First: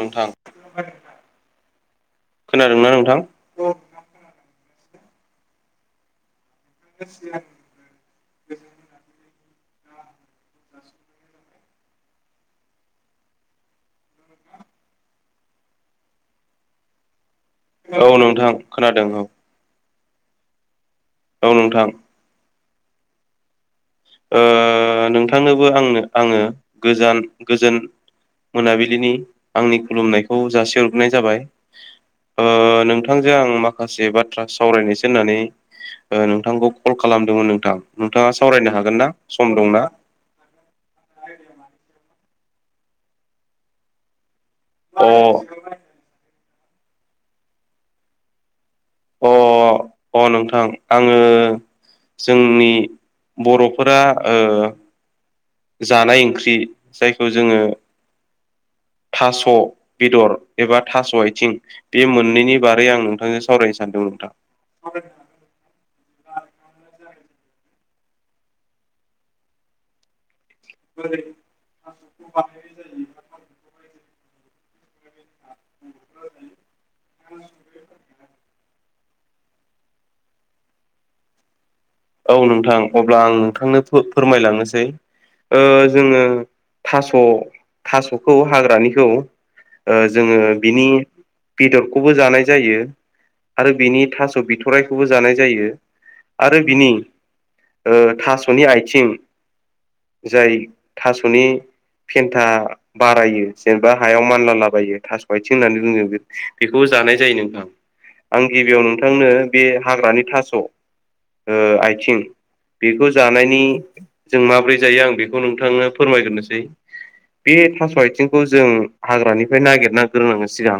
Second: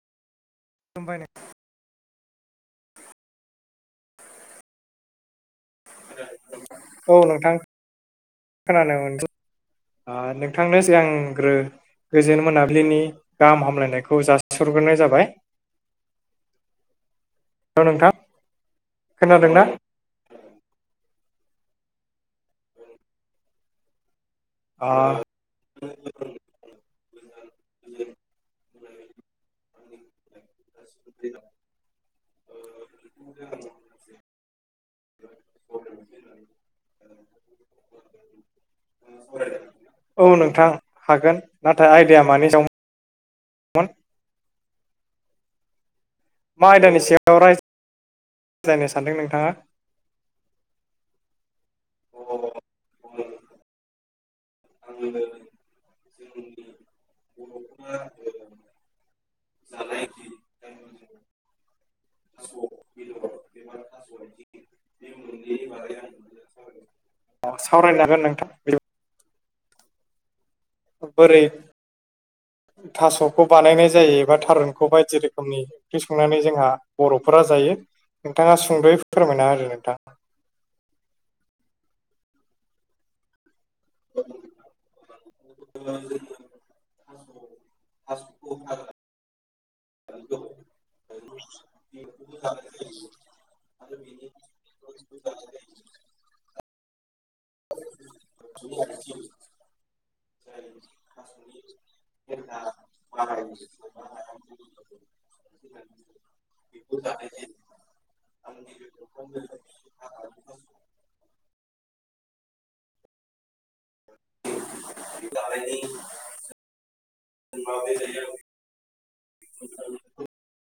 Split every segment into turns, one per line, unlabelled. नोंथां
खुलुमबाय नों
खोनादोंना नोंथां?
औ नोंथां। खोनानो मोनसै आ नोंथांनो सिगांग्रो, गोजोन मोनाबिलिनि गाहाम हामलायनायखौ जासिहरग्रोनाय जाबाय,
औ नोंथां खोनादों औ
खोनादों ना?
औ नोंथां ओ
आ,
नोंथांनोबो आंनो आङो गोजान गोजोन, मोनाबिलिनि आंनि खुलुमनायखौ जासिहरग्रोनाय जाबाय। ओ नोंथांजों आं माखासे बाथ्रा सावरायनोसो होननानै ओ नोंथांखौ कल खालामदोंमोन नोंथां नोंथाङा सावरायनो हागोन ना सम दंना?
औ नोंथां हागोन नाथाय आइदिया मानि सायाव दन,
अ
मा आयदानि सायाव राय जायनो सानदों,
अ अ नोंथां आङो जोंनि बर' फुराओ
[unintelligible]
जानाय ओंख्रि जायखौ जोङो। थास' बेदर एबा थास' आइथिं, बे मोननैनि बारै आं नोंथांजों सावरायनो सानदों नोंथां।
अ सावरायनो हागोन नोंथां बोरै थास'खौ बानायनाय जायो एबा थारुनखौ बायदि रोखोम, रोखोमनि ओंख्रि संनानै जोंहा बर'फोरा जायो नोंथाङा संद'यै फोरमायना होदो नोंथां,
औ नोंथां अब्ला आं नोंथांनो फोरमायलांनोसै, ओ जोङो थास' थास'खौ हाग्रानिखौ ओ जोङो बिनि बेदरखौबो जानाय जायो। आरो बिनि थास' बिथरायखौबो जानाय जायो आरो बिनि ओ थास'नि आइथिं जाय थास'नि फेन्था बारायो जेनेबा हायाव मानलालाबायो थास' आइथिं होननानै बुङो बे बेखौ जानाय जायो नोंथां आं गिबियाव नोंथांनो बे हाग्रानि थास' ओ आइथिं बेखौ जानायनि जों माबोरै जायो आं बेखौ नोंथांनो फोरमायग्रोनोसै, बे थास' आइथिंखौ जों हाग्रानिफ्राय नागिरनां रोंनांगोन सिगां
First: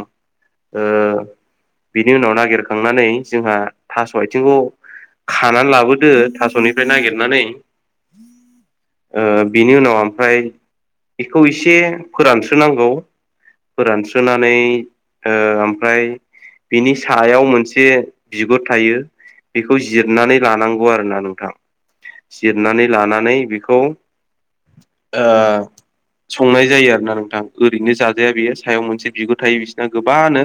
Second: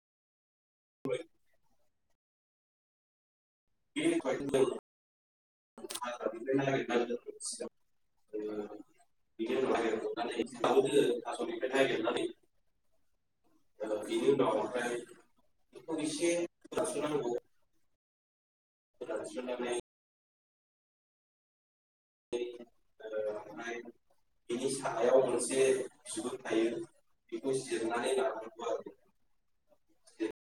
ओ बिनि उनाव नागिरखांनानै जोंहा, थास' आथिंखौ
[unintelligible]
खानानै लाबोदो थास'निफ्राय नागिरनानै, ओ बिनि उनाव ओमफ्राय बेखौ एसे फोरानस्रोनांगौ, फोरानस्रोनानै ओ ओमफ्राय बिनि सायाव मोनसे, बिगुर थायो बेखौ जिरनानै लानांगौ आरोना नोंथां, जिरनानै लानानै बेखौ, ओ संनाय जायो आरोना नोंथां ओरैनो जाजाया बेयो सायाव मोनसे बिगुर थायो बिसोर, गोबानो,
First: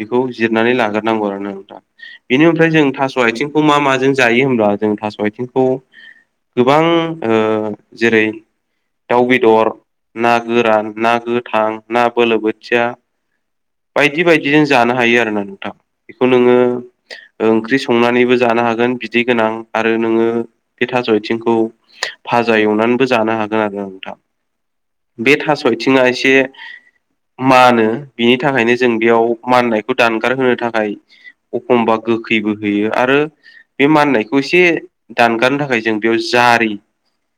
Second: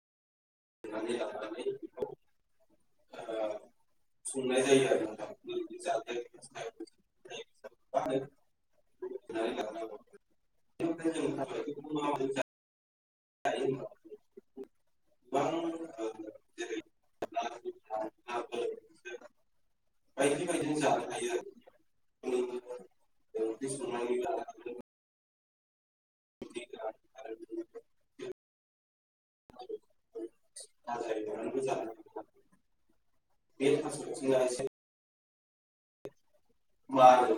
बेखौ जिरनानै लाग्रोनांगौ आरो ना नोंथां बेनि ओमफ्राय जों थास' आइथिं, खौ मा माजों जायो होमब्ला जों थास' आइथिंखौ गोबां जेरै दाव बेदर ना गोरान ना गोथां ना बोलो बोथिया, बायदि बायदिजों जानो हायो आरो ना नोंथां बेखौ नोङो, ओंख्रि संनानैबो जानो हागोन बिदै गोनां आरो नोङो बे थास' आथिंखौ फाजा एवनानैबो जानो हागोन आरो नोंथां बे थास' आथिङा एसे मानो बिनि थाखायनो जों बेयाव माननायखौ दानगार होनो थाखाय अखमबा गोखैबो होयो आरो बे माननायखौ एसे दानगारनो थाखाय जों बेयाव जारि
बार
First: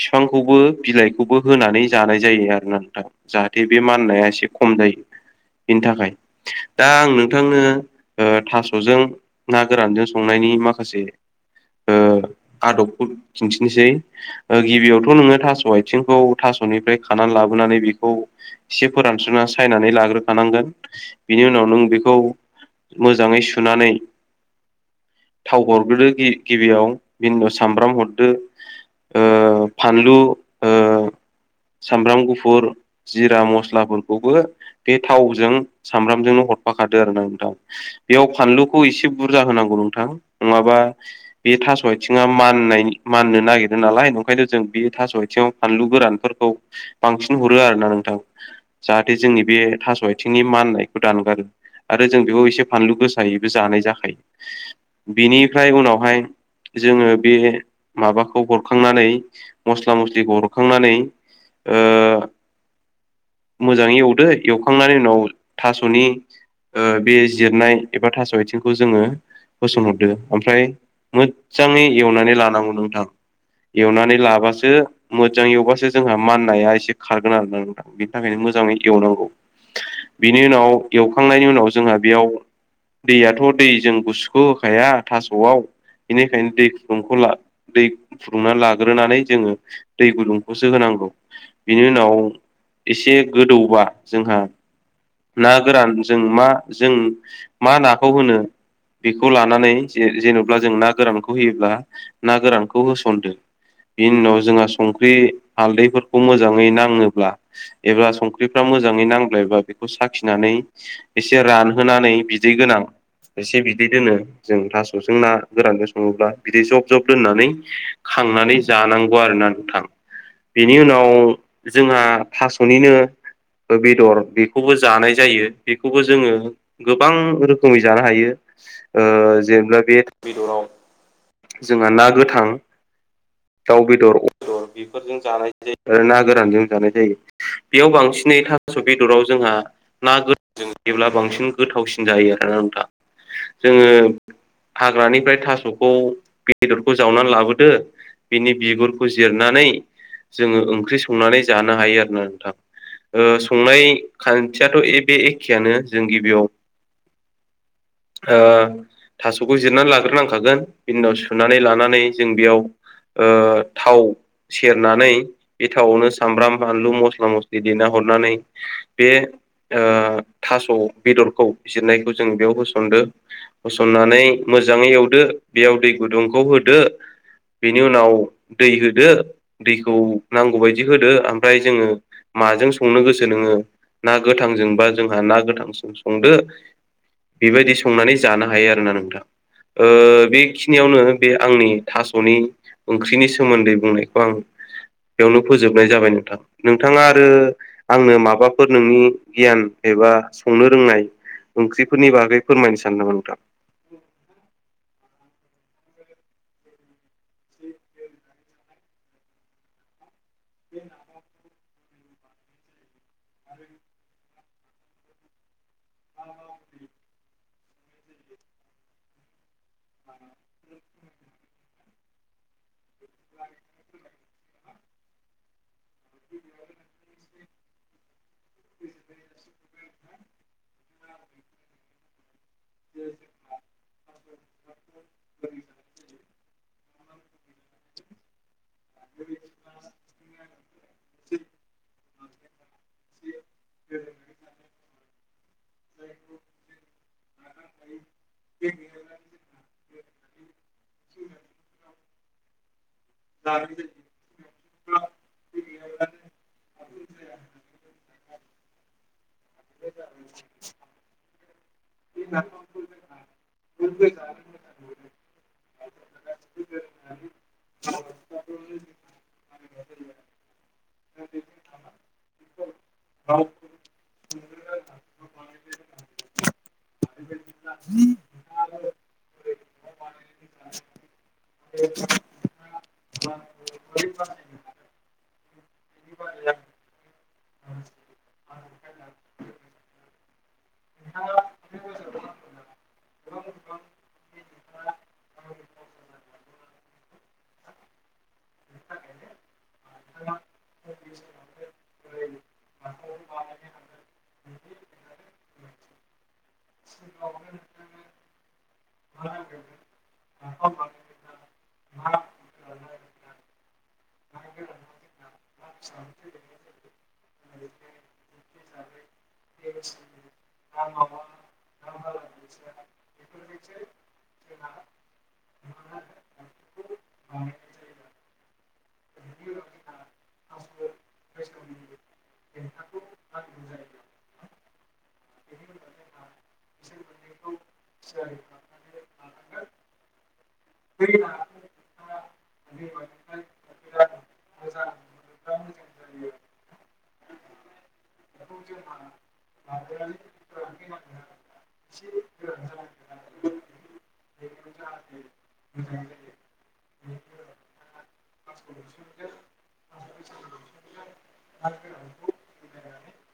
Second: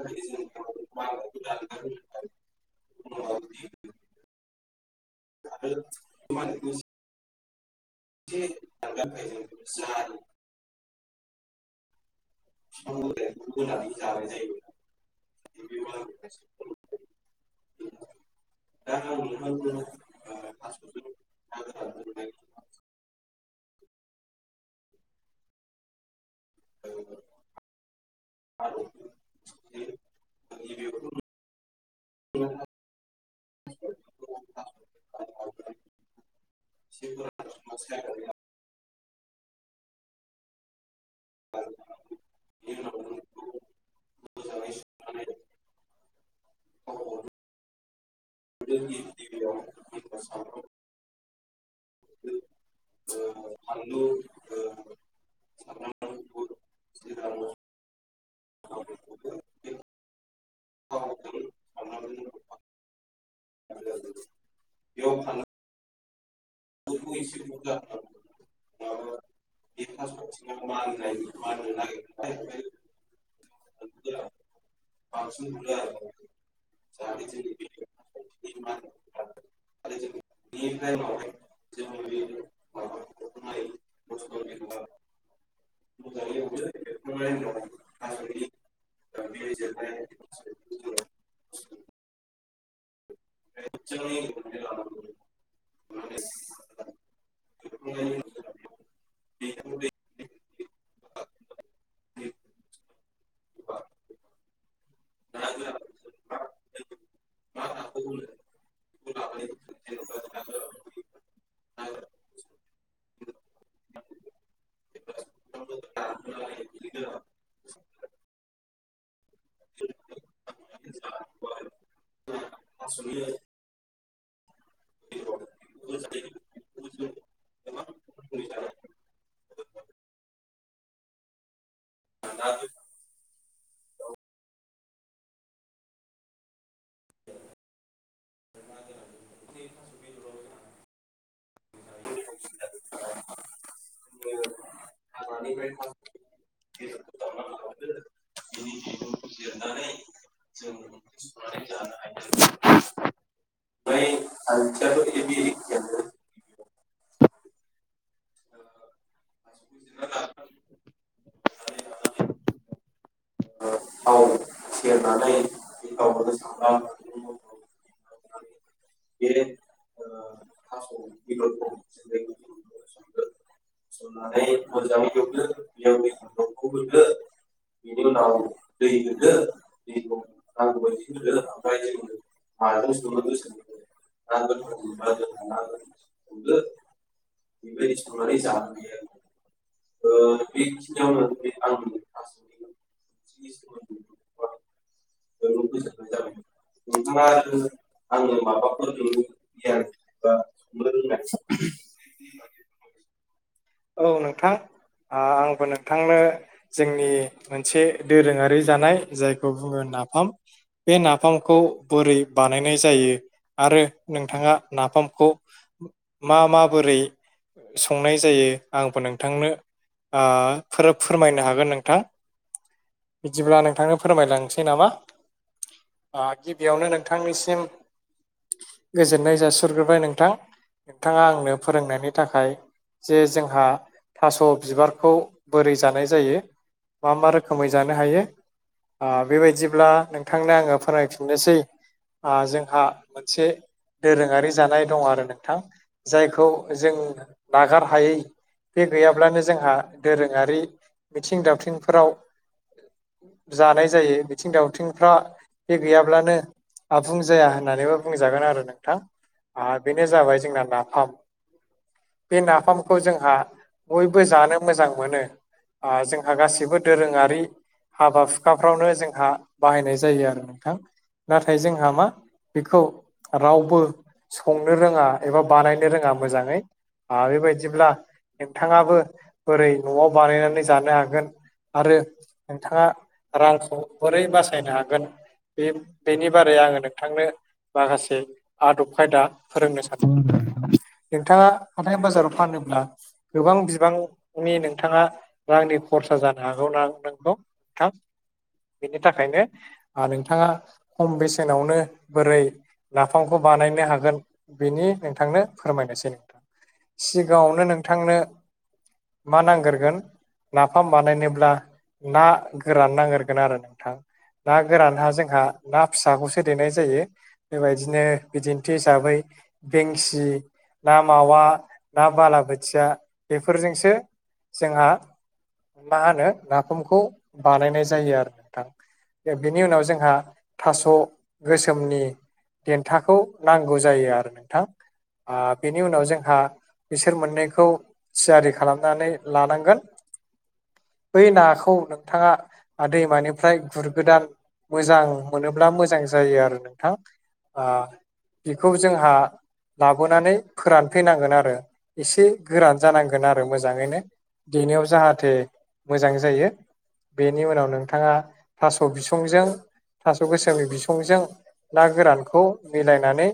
बिफांखौबो बिलाइखौबो होनानै जानाय जायो आरोना नोंथां जाहाथे बे माननाया एसे खम जायो बेनि थाखाय दा आं नोंथांनो ओ
[inaudible]
नि माखासे आदबखौ खिन्थिनोसै ओ गिबियावथ' नोङो थास' आथिंखौ थास'निफ्राय खानानै लाबोनानै बेखौ एसे फोरानस्रोना सायनानै लाग्रोखानांगोन बिनि उनाव नों बेखौ मोजाङै सुनानै थाव हरग्रोदो गि-गिबियाव बिनि उनाव सामब्राम हरदो ओ फानलु ओ सामब्राम गुफुर जिरा मस्लाफोरखौबो बे थावजों सामब्रामजोंनो हरफाखादो आरोना नोंथां बेयाव फानलुखौ एसे बुरजा होनांगौ नोंथां नङाबा बे थास' आथिङा मान्नाय माननो नागिरदों नालाय ओंखायनो जों बे थास' आथिङाव फानलु गोरानफोरखौ बांसिन हरो आरो ना नोंथां जाहाथे जोंनि बे थास' आथिंनि माननायखौ दानगारो आरो जों बेखौ एसे फानलु गोसायैबो जानाय जाखायो बिनिफ्राय उनावहाय जोङो बे माबाखौ हरखांनानै मस्ला मस्लिखौ हरखांनानै ओ मोजाङै एवदो एवखांनानै उनाव थास'नि बे जिरनाय एबा थास' आथिंखौ जोङो होसनहरदो ओमफ्राय मोजाङै एवनानै लानांगौ नोंथां एवनानै लाबासो मोजां एवबासो जोंहा माननाया एसे खारगोन आरोना नोंथां। बिनि थाखायनो मोजाङै एवनांगौ बिनि उनाव एवखांनायनि उनाव जोंहा बेयाव दैयाथ' दै जों गुसुखौ होखाया थास'आव बेनिखायनो दैु गुदुंखौ दै फुदुंनानै लाग्रोनानै जोङो दै गुदुंखौसो होनांगौ। बिनि उनाव एसे गोदौबा जोंहा ना गोरान जों मा जों मा नाखौ होनो बेखौ लानानै जे जेनेबा जों ना गोरानखौ होयोब्ला ना गोरानखौ होसनदो बिनि उनाव जोंहा संख्रि हालदैफोरखौ मोजाङै नाङोब्ला एबा संख्रिफ्रा मोजाङै नांबायब्ला बेखौ साखिनानै एसे रानहोनानै बिदै गोनां एसे बिदै दोनो जों थास'जों ना गोरानजों सङोब्ला बिदि जब जब लोननानै खांनानै जानांगौ आरोना थां बेनि उनाव जोंहा थास'निनो ओ बेदर बे खौबो जानाय जायो बेखौबो जोङो गोबां रोखोमै जानो हायो जेनेा बे बेदराव जोंहा ना गोथां दाउ बेदर अदर बेफोरजों जानायसायो आरो ना गोरानजों जानाय बेयाव बांसिनै थास' बेदराव जोंहा ना [unintelligible] जायोब्ला बांसिन गोथावसिन जायो आरोना नोंथा। जोङो हाग्रानिफ्राय थास'खौ बेदरखौ जावनानै लाबोदो बिनि बिगुरखौ जिरनानै जोङो ओंख्रि संनानै जानो हायो आरो ना नोंथां। संनाय खान्थियाथ' बे एखेयानो जों गिबियाव थास'खौ जिरनानै लाग्रोनांखागोन बिनि उनाव सुनानै लानानै जों बेयाव थाव सेरनानै बे थावआवनो सामब्राम बानलु मस्ला मस दैदेना हरनानै बे ओ थास' बेदरखौ जिरनायखौ जों बेयाव होसनदो होसननानै मोजाङै एवदो बेयाव दै गुदुंखौ होदो बेनि उनाव दै होदो दैखौ नांगौबायायदि होदो ओमफ्राय जोङो माजों संनो गोसो नोङो ना गोथांजोंबा जोंहा ना गोथांजों संदो बेबायदि संनानै जानो हायो आरोना नोंथां ओ बेखिनियावनो बे आंनि थास'नि ओंख्रिनि सोमोन्दै बुंनायखौ आं बेयावनो फोजोबनाय जाबाय नोंथां। नोंथाङा आरो आंनो माबाफोर नोंनि गियान एबा संनो रोंनाय ओंख्रि फोरनि बागै फोरमायनो सानो नामा नोंथां?
औ नोंथां आं बो नोंथांनो जोंनि मोनसे दोरोङारि जानाय जायखौ बुङो नाफाम बे नाफामखौ बोरै बानायनाय जायो आरो नोंथाङा नाफामखौ मा माबोरै संनाय जायो आंबो नोंथांनो आ फोर फोरमायनो हागोन नोंथां बिदिब्ला नोंथांनो फोरमायलांसै नामा आ गिबियावनो नोंथांनिसिम गोजोननाय जासिहरग्रोबाय नोंथां नोंथाङा आंनो फोरोंनायनि थाखाय जे जोंहा थास' बिबारखौ बोरै जानाय जायो मा मा रोखोमै जानो हायो आ बेबायदिब्ला नोंथांनो आङो फोरमायफिननोसै आ जोंहा मोनसे दोरोङारि जानाय दं आरो नोंथां जायखौ जों नागार हायै बे गैयाब्लानो जोंहा रोङारि मिथिं दावथिंफोराव जानाय जायो मिथिं दावथिंफ्रा बे गैयाब्लानो आबुंजाया होननानैबो बुंजागोन आरो नोंथां। आ बेनो जाबाय जोंना नाफाम बे नाफामखौ जोंहा बयबो जानो मोजां मोनो आ जोंहा गासिबो दोरोङारि हाबा हुखाफ्रावनो जोंहा बाहायनाय जायो आरो नोंथां। नाथाय जोंहा मा बेखौ रावबो संनो रोङा एबा बानायनो रोङा मोजाङै आ बेबायाददिब्ला नोंथाङाबो बोरै न'आव बानायनानै जानो हागोन आरो नोंथाङा रांखौ बोरै बासायनो हागोन बे बेनि बारै आङो नोंथांनो माखासे आदब खायदा फोरोंनो सान [unintelligible] नोंथाङा हाथाय बाजाराव फानोब्ला गोबां बिबां मे नोंथाङा रांनि खरसा जानो हागौ ना नंगौ थां बेनि थाखायनो आ नोंथाङा खम बेसेनावनो बोरै नाफामखौ बानायनो हागोन बेनि नोंथांनो फोरमायनोसै नोंथां। सिगाङावनो नोंथांनो मा नागोरगोन नाफाम बानायनोब्ला ना गोरान नांगोरगोन आरो नोंथां। ना गोराना जोंहा ना फिसाखौसो देनाय जायो बेबायदिनो बिदिन्थि हिसाबै बेंसि, ना मावा ना बालाबोथिया बेफोरजोंसो जोंहा मा होनो नाफामखौ बानायनाय जायो आरो नोंथां। बे-बिनि उनाव जोंहा थास' गोसोमनि देन्थाखौ नांगौ जायो आरो नोंथां। आ बेनि उनाव जोंहा बिसोर मोननैखौ थियारि खालाम नानै लानांगोन बै नाखौ नोंथाङा आ दैमानिफ्राय गुर गोदान मोजां मोनोब्ला मोजां जायो आरो नोंथां। ओ बेखौ जोंहा लाबोनानै फोरानफैनांगोन आरो एसे गोरान जानांगोन आरो मोजां। मोजांङैनो देनायाव जाहाथे मोजां जायो। बेनि उनाव नोंथांङा थास' बिसंजों थास' गोसोमनि बिसंजों ना गोरानखौ मिलायनानै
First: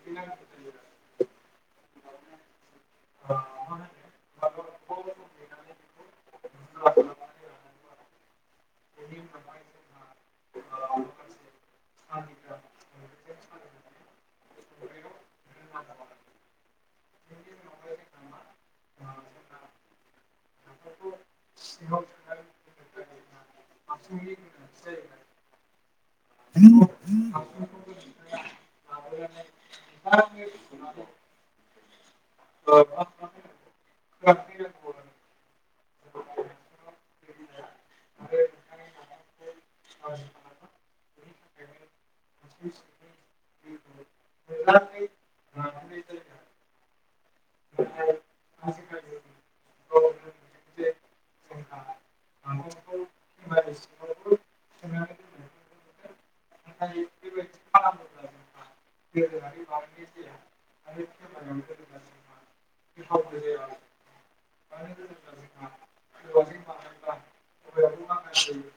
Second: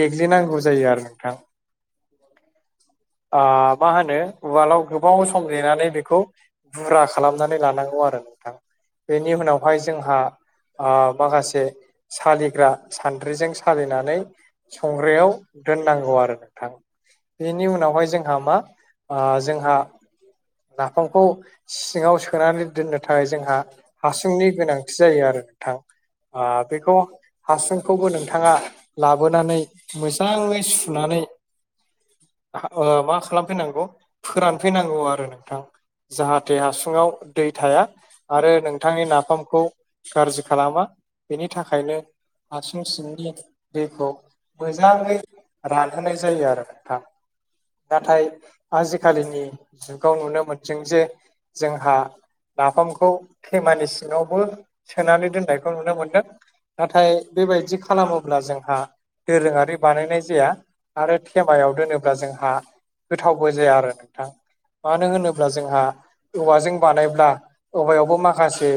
देग्लिनांगौ जायो आरो नोंथां। ओ मा होनो उवालाव गोबाव सम नेेनानै बेखौ बुरा खालामनानै लानांगौ आरो नोंथा? बेनि उनावहाय जोंहा ओ माखासे सालिग्रा सान्द्रिजों सालिनानै संग्रायाव दोननांगौ आरो नोंथां बेनि उनावहाय जोंहा मा ओ जोंहा नाफामखौ सिङाव सोनानै दोननो थाखाय जोंहा हासुंनि गोनांथि जायो ङो आरो नोंथां ओ बेखौ हासुंखौबो नोंथांङा लाबोनानै मोजांङै सुनानै
[inaudible]
मा खालामफैनांगौ फोरानफैनांगौ आरो नों जाहाथे हासुंङाव दै थाया आरो नोंथांनि नाफामखौ गाज्रि खालामा बेनि थाखायनो हासुं सिंनि दैखौ मोजांङै रानहोनाय जायो आरो थां। नाथाय आजिखालिनि जुगाव नुनो मोनदों जे जोंहा नाफामखौ खेमानि सिंङावबो सोनानै दोननायखौ नुनो मोनदों। नाथाय बेबायदि खालामोब्ला जोंहा दोरोंङारि बानायनाय जाया आरो थेमायाव दोनोब्ला जोंहा गोथावबो जाया आरो नोंथां। मानो होनोब्ला जोंहा औवाजों बानायब्ला औवायावबो माखासे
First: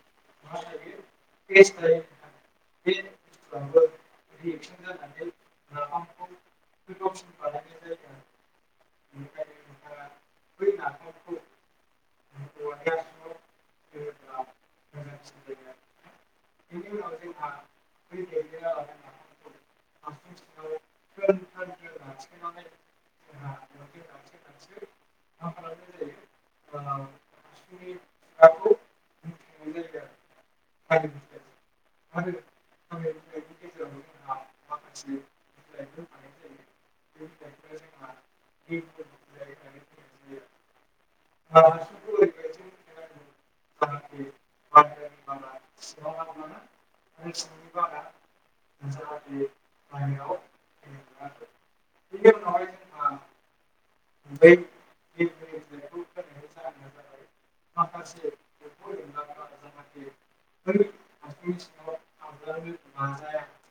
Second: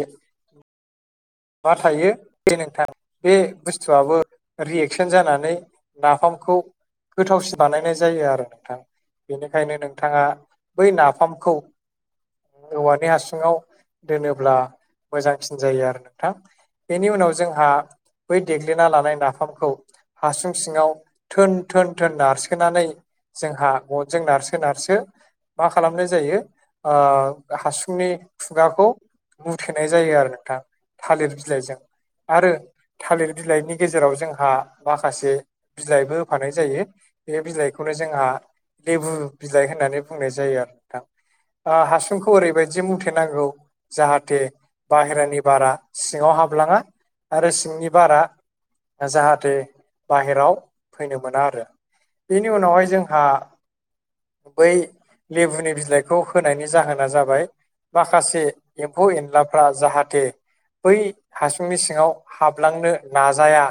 मा थायो बे नोंथां बे बुस्थुआबो रिएकसन जानानै नाफामखौ गोथावसिन बानायनाय जायो आरो नोंथां। बेनिखायनो नोंथांङा बै नाफामखौ औवानि हासुंङाव दोनोब्ला मोजांसिन जायो आरो नोंथां बेनि उनाव जोंहा बै देग्लिना लानाय नाफामखौ हासुं सिंङाव थोन थोन थोन नारसोनानै जोंहा गनजों नारसो नारसो मा खालामनाय जायो ओ हासुंनि खुगाखौ मुथेनाय जायो आरो नोंथां थालिर बिलाइजों आरो थालिर बिलाइनि गेजेराव जोंहा माखासे बिलाइबो होफानाय जायो। बे बिलाइखौनो जोंहा लेबु बिलाइ होननानै बुंनाय जायो आरो नोंथां। खौ ओरैबायदि मुथेेनांगौ जाहाथे बाहेरानि बारा सिंङाव हाबलांङा। आरो सिंनि बारा जाहाथे बाहेराव फैनो मोना आरो। बेनि उनावहाय जोंहा बै लेबुनि बिलाइखौ होनायनि जाहोना जाबाय माखासे एम्फौ एनलाफ्रा जाहाथे बै हासुंनि सिंङाव हाबलांनो नाजाया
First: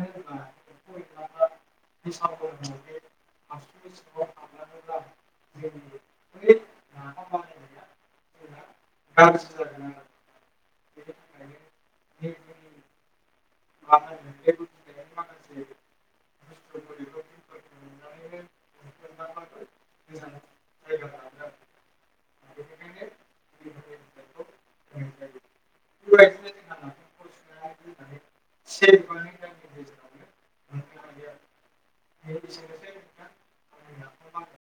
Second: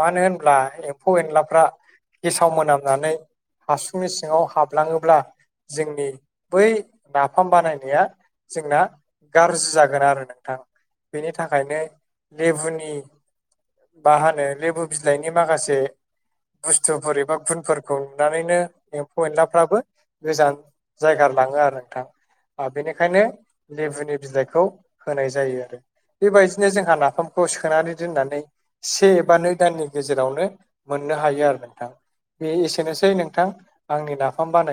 मानो होनब्ला एम्फौ एनलाफ्रा गेसाव मोनामनानै हासुंनि सिंङाव हाबलांङोब्ला जोंनि बै नाफाम बानायनाया जोंना गाज्रि जागोन आरो नोंथां बेनि थाखायनो लेबुनि मा होनो लेबु बिलाइनि माखासे बुस्थुफोर एबा गुनफोरखौ नुनानैनो एम्फौ एनलाफ्राबो गोजान जायगा लांङो आरो नोंथां। बेनिखायनो लेबुनि बिलाइखौ होनाय जायो आरो बेबायदिनो जोंहा नाफामखौ सोनानै दोननानै से नै दाननि गेजेरावनो मोननो हायो आरो नोंथां बे एसेनोसै नोंथां आंनि नाफाम बानायनाया